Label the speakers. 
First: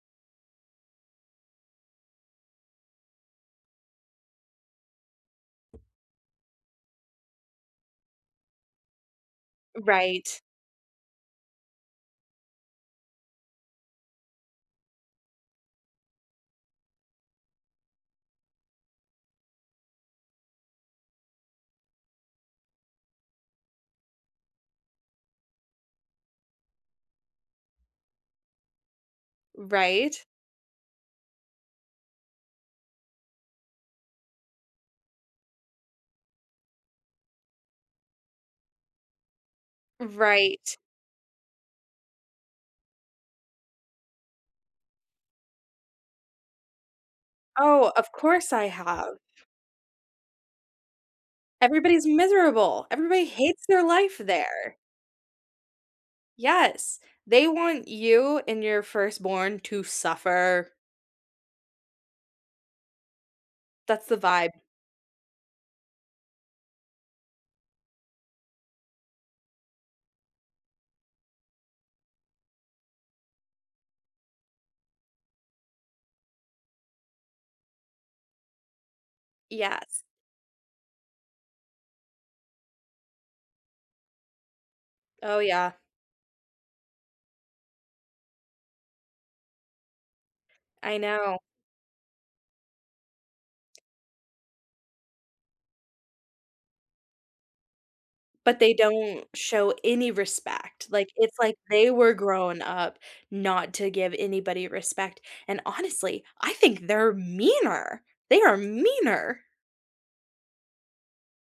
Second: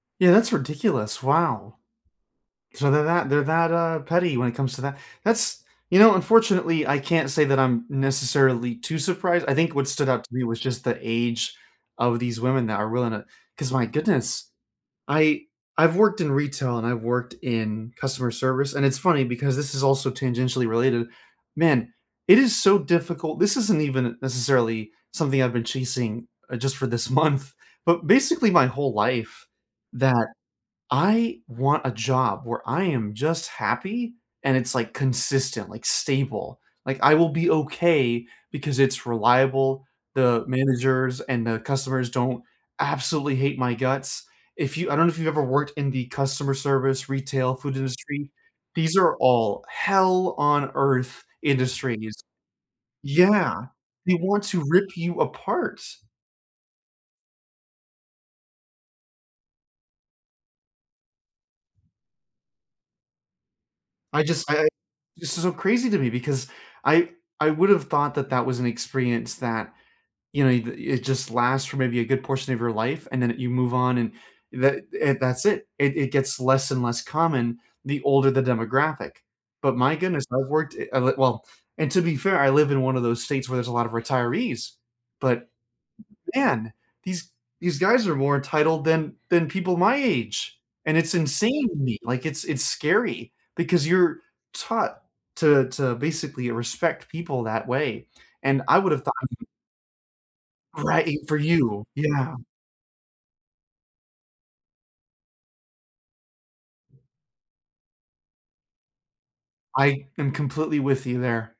Speaker 1: Yeah, that's ridiculous. Wow. So, they're that they're that, uh, petty when it comes to that. That's you know, unfortunately, I can't say that I'm necessarily too surprised. I think what stood out to
Speaker 2: Right.
Speaker 1: me was just the age of these women that are willing to 'cause my goodness. I I've worked in retail and I've worked in customer service- and it's funny because this is also tangentially related- man, it is so difficult, this isn't even necessarily something I've been chasing, uh, just for this month, but basically my whole life
Speaker 2: Right.
Speaker 1: that I want a job where I am just happy and it's, like, consistent, like, stable. Like, I will be okay because it's reliable, the
Speaker 2: Right.
Speaker 1: managers and the customers don't absolutely hate my guts. If you I don't know if you've ever worked in the customer service, retail, food
Speaker 2: Oh, of
Speaker 1: industry.
Speaker 2: course, I
Speaker 1: These
Speaker 2: have.
Speaker 1: are all hell-on-earth
Speaker 2: Everybody's
Speaker 1: industries.
Speaker 2: miserable. Everybody hates
Speaker 1: Yeah.
Speaker 2: their
Speaker 1: They
Speaker 2: life
Speaker 1: want to
Speaker 2: there.
Speaker 1: rip you apart.
Speaker 2: Yes. They want you and your firstborn to suffer. That's the
Speaker 1: I just
Speaker 2: vibe.
Speaker 1: I I this is so crazy to me because I I would have thought that that was an experience that, you know, it uh, it just lasts for maybe a good portion of your life, and then you move on and that and that's it; it it gets less and less common the older the demographic. But my
Speaker 2: Yes.
Speaker 1: goodness, I've worked it of it well And to be fair, I live in one of those states where there's a lot of retirees,
Speaker 2: Oh,
Speaker 1: but,
Speaker 2: yeah.
Speaker 1: man, these these guys are more entitled than than people my age, and
Speaker 2: I
Speaker 1: it's
Speaker 2: know.
Speaker 1: insane to me. Like, it's it's scary because you're taught to to basically respect people that way.
Speaker 2: But
Speaker 1: And
Speaker 2: they
Speaker 1: I would have thought
Speaker 2: don't show any respect. Like,
Speaker 1: Right, for
Speaker 2: it's like
Speaker 1: you.
Speaker 2: they were
Speaker 1: Yeah.
Speaker 2: grown up not to give anybody respect, and honestly, I think they're meaner. They are meaner.
Speaker 1: I am completely with you there.